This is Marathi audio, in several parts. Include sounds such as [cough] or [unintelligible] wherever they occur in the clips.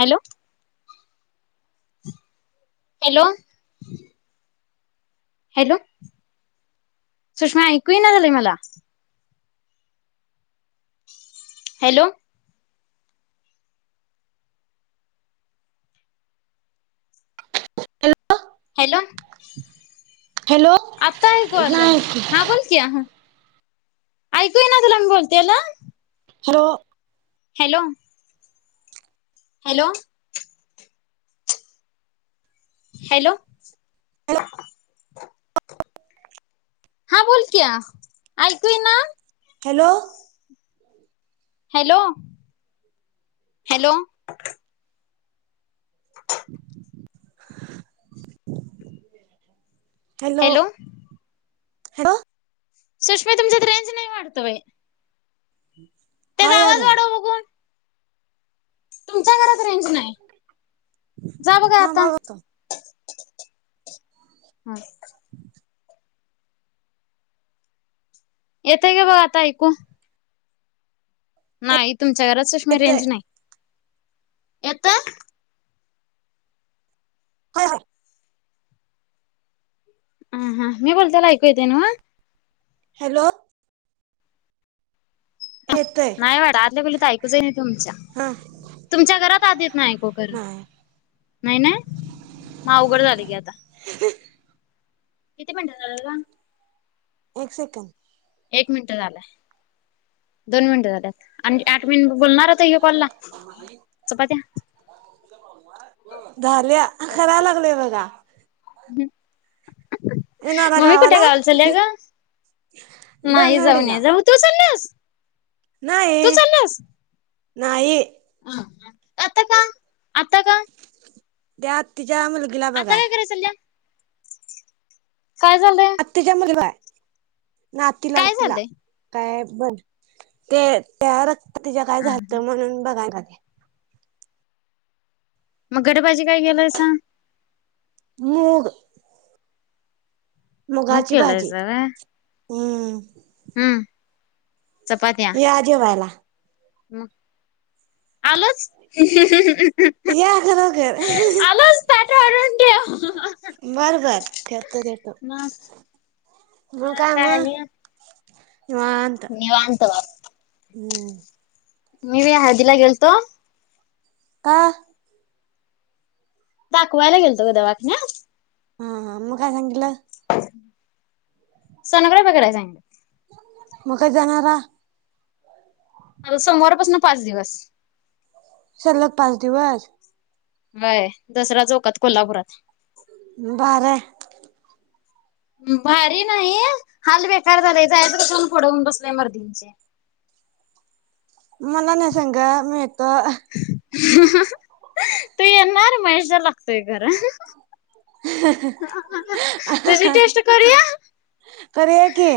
हॅलो. हॅलो. हॅलो सुषमा ऐकू येईना झालय मला हॅलो. Hello hello. हॅलो आता ऐकू आल नाही हा बोल की हा ऐकू येईना तुला मी बोलतेयला? हो. Hello hello. हॅलो हॅलो हा बोल की या ऐकू येईना हॅलो. Hello hello. हॅलो. ह सुषमा तुमच्यात रेंज नाय वाटतंय व्हय हाया रं. बघू तुमच्या घरात रेंज नाही. जा बघा थांबा आता बघतो येतय का बघा आता ऐकू? नाहीत तुमच्या घरात सुश्मे येतय रेंज नाही येतंय [inaudible] होय.. होय ह हा मी बोलतेल ऐकू येते नव्ह हॅलो येतय नाही वाडा आदल्या खोलीत तर ऐकूच आहे नाही तुमच्या हा तुमच्या घरात आत ना ऐकु नाही खरं नाही न म उवघड झाले की. आता किती मिनट झाला गं एक सेकंड एक मिनिट झालाय दोन मिनिट झाल्यात आणि आठ मिनट बोलणार आता या कॉल ला चपात्या [unintelligible] झाले कराय लागलोय बघा बिल मम्मी कुठे गावाला चालिया ग नाही? जाऊन दोनवडीला जाऊ तू चालल्यास? नाही तू चालीयास? नाही आता का! आता का? त्या आत्ती त्या मुलगीला आता बघाय काय कराय चालल्या काय झालंय आत्तीच्या मुली बघाय नातीला काय नातीला झालंय काय? बर ते तयार तिझा काय जालतं म्हणून बघाय आली. मग गडेबाजी काय गेलायसां मूग [inaudible] मुग मुगाची भाजी केलायसा व्हय? हम्म हम्म या जेवायला म आलोच [unintelligible] या खरोखर ताट वाढून ठेव बर बर ठेवतो ठेवतो मु काय म [unintelligible] निवांत ब [inaudible] हम्म मी होय हळदीला गेलतो का? दाखवायला गेलतो ओ दवाखान्यात. हा हा मग काय सांगितल? सोनोग्राफी करायला सांगितली मग कधी जाणारा आता सोमवारपासून पाच दिवस. सलग पाच दिवस व्हय दसरा चौकात कोल्हापुरात. भारी हाय. भारी नाही हाल बेकार झालय जायच कश्यान कोड होऊन बसलय मर्दींनीच्या. मला न्हे संग मी ये तू येणार? माझ्या चल तेही खरं. तुझी टेस्ट करूया? करूया की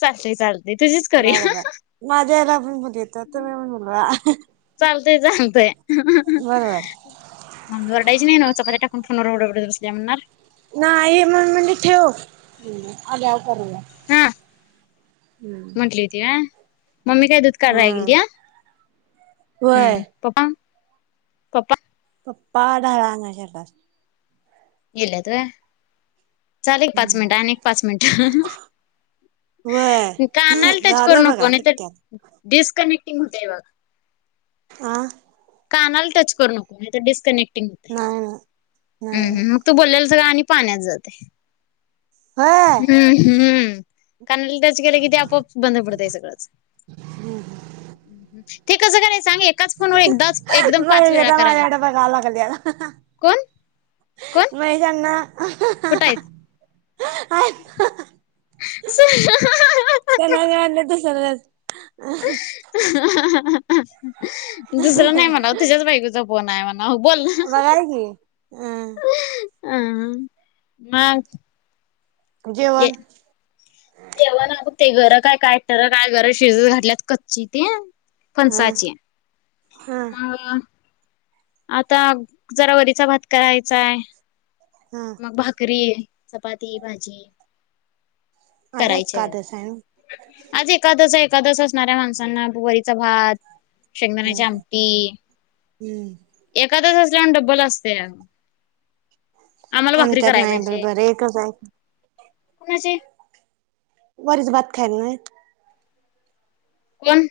चालतय, चालतं बर, बर माझ्या याला पण बोलावतो. तुम्ही पण बोलवा. [unintelligible] चालतय चालतय [unintelligible] बरोबर. यायची नाही नव्ह चपात्या टाकून फोनवर बडबडत बसल्या म्हणनार. नाही म्हणून मी म्हणलो ठेव आल्यावर करूया. हम्म म्हंटली ती व्ह मम्मी काय दूध हा काढायला गेल्या? होय हम्म. पप्पा? पप्पा पप्पा ढाळ आणायला गेलं अस गेल्यात होय? चालेल हम्म पाच मिनिट आणि एक पाच मिनिट कानाला व्हय टच करू झालं नको बघा नाही, कित्यात तर डिस्कनेक्ट तिन होतय बघा. आ? कानाला टच करू नको नाही तर डिस्कनेक्ट नाही नाही हं नाही हं, ‌ मग तू बोललेलं सगळं आणि पाण्यात जाते नाही हम्म हम्म कानाला टच केलं कि ते आपआप बंद पडतय सगळंच. ते कसं करायचं? सांग एकाच फोनवर एकदाच एकदम [unintelligible] पाच वेळा करायला माझ्याकड लागतंय बघावं लागल याला कोण म हे ज्यांना कुटयेत [unintelligible] [unintelligible] चला [unintelligible] दुसरं नाय म्हणाव तुझ्याच बायकोचा फोन हाय म्हणाव बोल बघाय [unintelligible] अहंह मग जेवन तेव्हा ना ब ते घरं काय काय टर काय घर काय शिजत घातल्यात कच्ची ते. हा फणसाचीए हा मं आता जरा वरीचा भात करायचांय. हा मग भाकरी. चपाती भाजी आज करायचेय एकादस आहे ना आज एकादस एकादसच नाऱ्या माणसांना वरीचा भात शेंगदाण्याची आमटी हम्म एकादस त्यानं डबल असतया आमक्यात नाय पण बरे एकच आहेत कुणाची वरीच भात खायला नायत कोन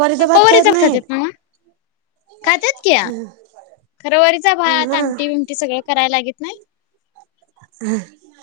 वरीचा भात पप्पावरीच खायत खातेत नाहीत ना खात्यात कीया खर वरीचा म भात आमटी बिमटी सगळ करायल लागीत नाय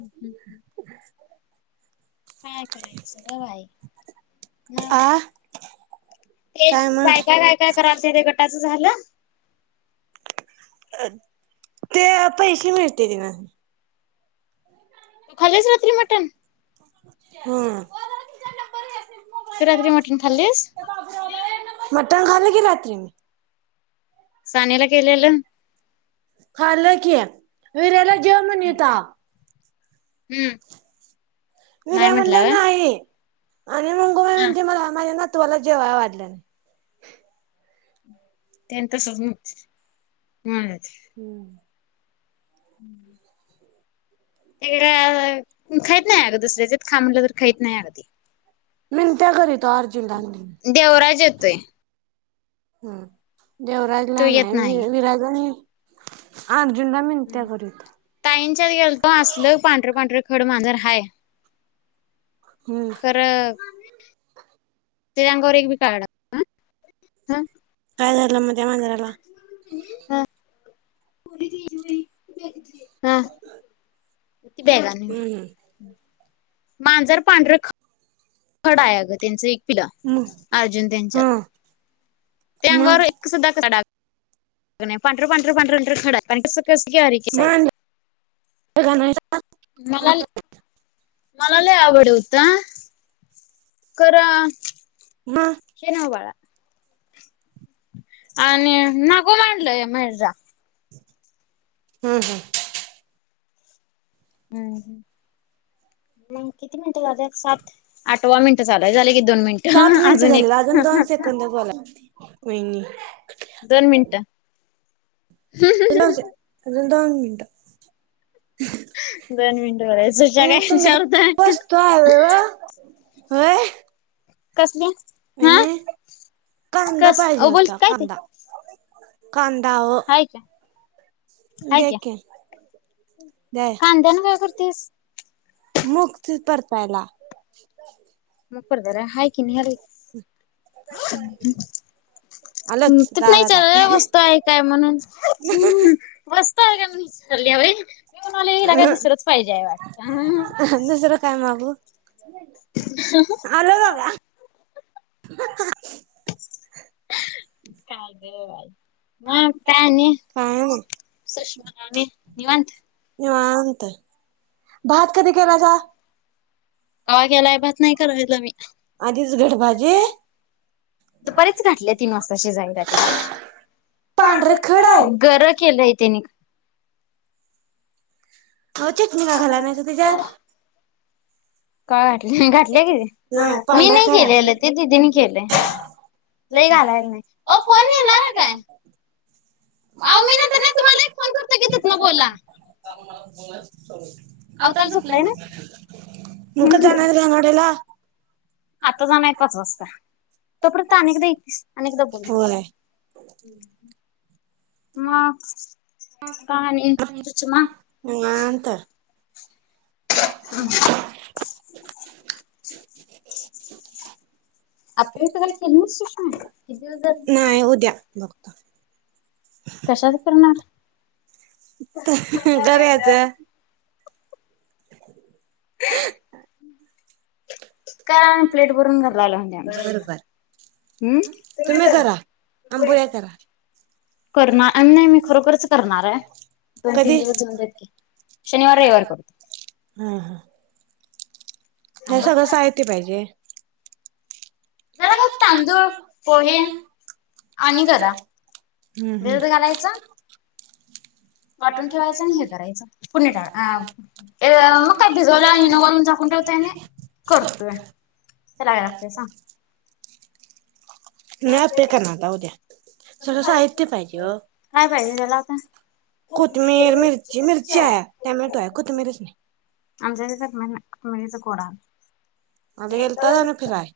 हम्म् हम् काय करायचं ग बाई मग आ तेच काय मग बायका बायका करायचं ते गटात तुझ झालं. अ ते पैशे मिळतेत न. तू खाल्लीस रात्री मटण? हम्म. तू रात्री मटण खाल्लीस? मटण खालं की रात्री मी. सानीला केलेलं. खालं कि, वीराला जेव म्हनीता. हम्म. नाही विऱ्या म्हणला नाई. आणि म हां. माझ्या नातवाला जेवाय वाढल्याल. तेनी तसंच म्हणत्यात. हम. हम्म. हम्म. ते काय खाइत नाई अग दुसऱ्याच्यात खां म्हटल, तर खाईत नाही अग ते. मिनत्या करीतो आर- [unintelligible] देवराज येतोय. हम्म. तो देवराजला येत नाही वि विराजला मी. आन. हम् ताईंच्यात गेलतो असलं पांढर, पांढर खड मांजार हाय. हम्म खरं अ. तेच्या अंगावर एक बी काळा डाग हा हम्. काय झाल म त्या मांजराला? हा. [unintelligible] हा. कीती ब्यागा? हम्म मांजर पांढरं ख खड हाय अगं. तेचं एक पिल हम्म. अर्जुन म त्यांच्यात. हा ते म अंगावर एक सूधा काळा डाग कणी पांढर पांढर पांढरखड हाय. म आन बघाय नाहीसा. मला मला लय आवड होता खरा म हम्म हे नव्ह बाळा. आणि नको म्हणलय माझा हम्म हम्म हम्म मग किती मिनिटं झाले सात आठवा मिनिटं झालाय झाले कि सात मिनिट झालेला अजून दोन सेकंद बोला. वहिनी दोन मिनिटं हुं हुं दोन से हुं....... अजून दोन मिनट दोन मिनिट बर सुश्या वहिनी काय तुमच्यात विचारतोय. वस्तू आहे व्हय होय कसल्या वाहिनी कांदा कस पाहिजे अ बोल होता काय ते कांदा कांंदा वो हाय क्या हाय क्या कांद्यान काय करतेस [unintelligible] पहिला [unintelligible] [unintelligible] [inaudible] आलंच दारात आहे येऊन आले हिला काय दुसरंच पाहिजेय वाटत हम्म्म आलो बघा... [unintelligible] म काय आणि काय नाही सुषमा आणि निवांत निवांत, भात कधी केलायसा गवा केलाय भात नाही करायला मी आधीच घट भाजी दुपारीच घातले तीन वाजता शिजायल पांढरे खड आहे गरं केलंय त्यानी ओ चटणी का घालण्यासं त्याच्यात.. काय घाटले की हा नाही मी पांढरा नाही खरा केलेलं ते दिदीनी केलेयं, लय घालायला अ कोण येणार हाय काय? अहो मी नंतर ना तुम्हाला एक फोन करतो की तिथनं बोला अवतार झोपलाय ना [unintelligible] आता जाणनं हाय पाच वाजता तोपर्यंत अनेकदी अनेकदा बोल होय म निवांत [inaudible] [inaudible] आपल्या इथं काल केली ना सुषमा किती दिवस झाले नाही हो द्या बघ...... कशाचं करणार? करायचं [unintelligible] काय प्लेट भरून घरला आला बर बर उं तुम्ही करा आंबोळ्या करा करणार नाही मी खरोखरच करणार आहे दोन तीन कधी दिवस जाऊ देत की शनिवार रविवार करतो..... हा हा हे थांबा सगळं साहित्य जरा पाहिजे.. त्याला मग तांदूळ पोहे आणि गरा हुं हुं भिजत घालायचा..... वाटून ठेवायचं आणि हे करायचं, पुरीला हा मग काय भिजवला नी वरून झाकून ठेवते आणि करतोय. राया सांग. मी आप्पे करणार आता उद्या स साहित्य पाहिजे ओ काय पाहिजे ओ कोतमीर, मिर्ची, मिर्ची हाया टमॅटो आहे कोतमीरच नाही. आमच्या [unintelligible] आ गेलता का नाय फिराय?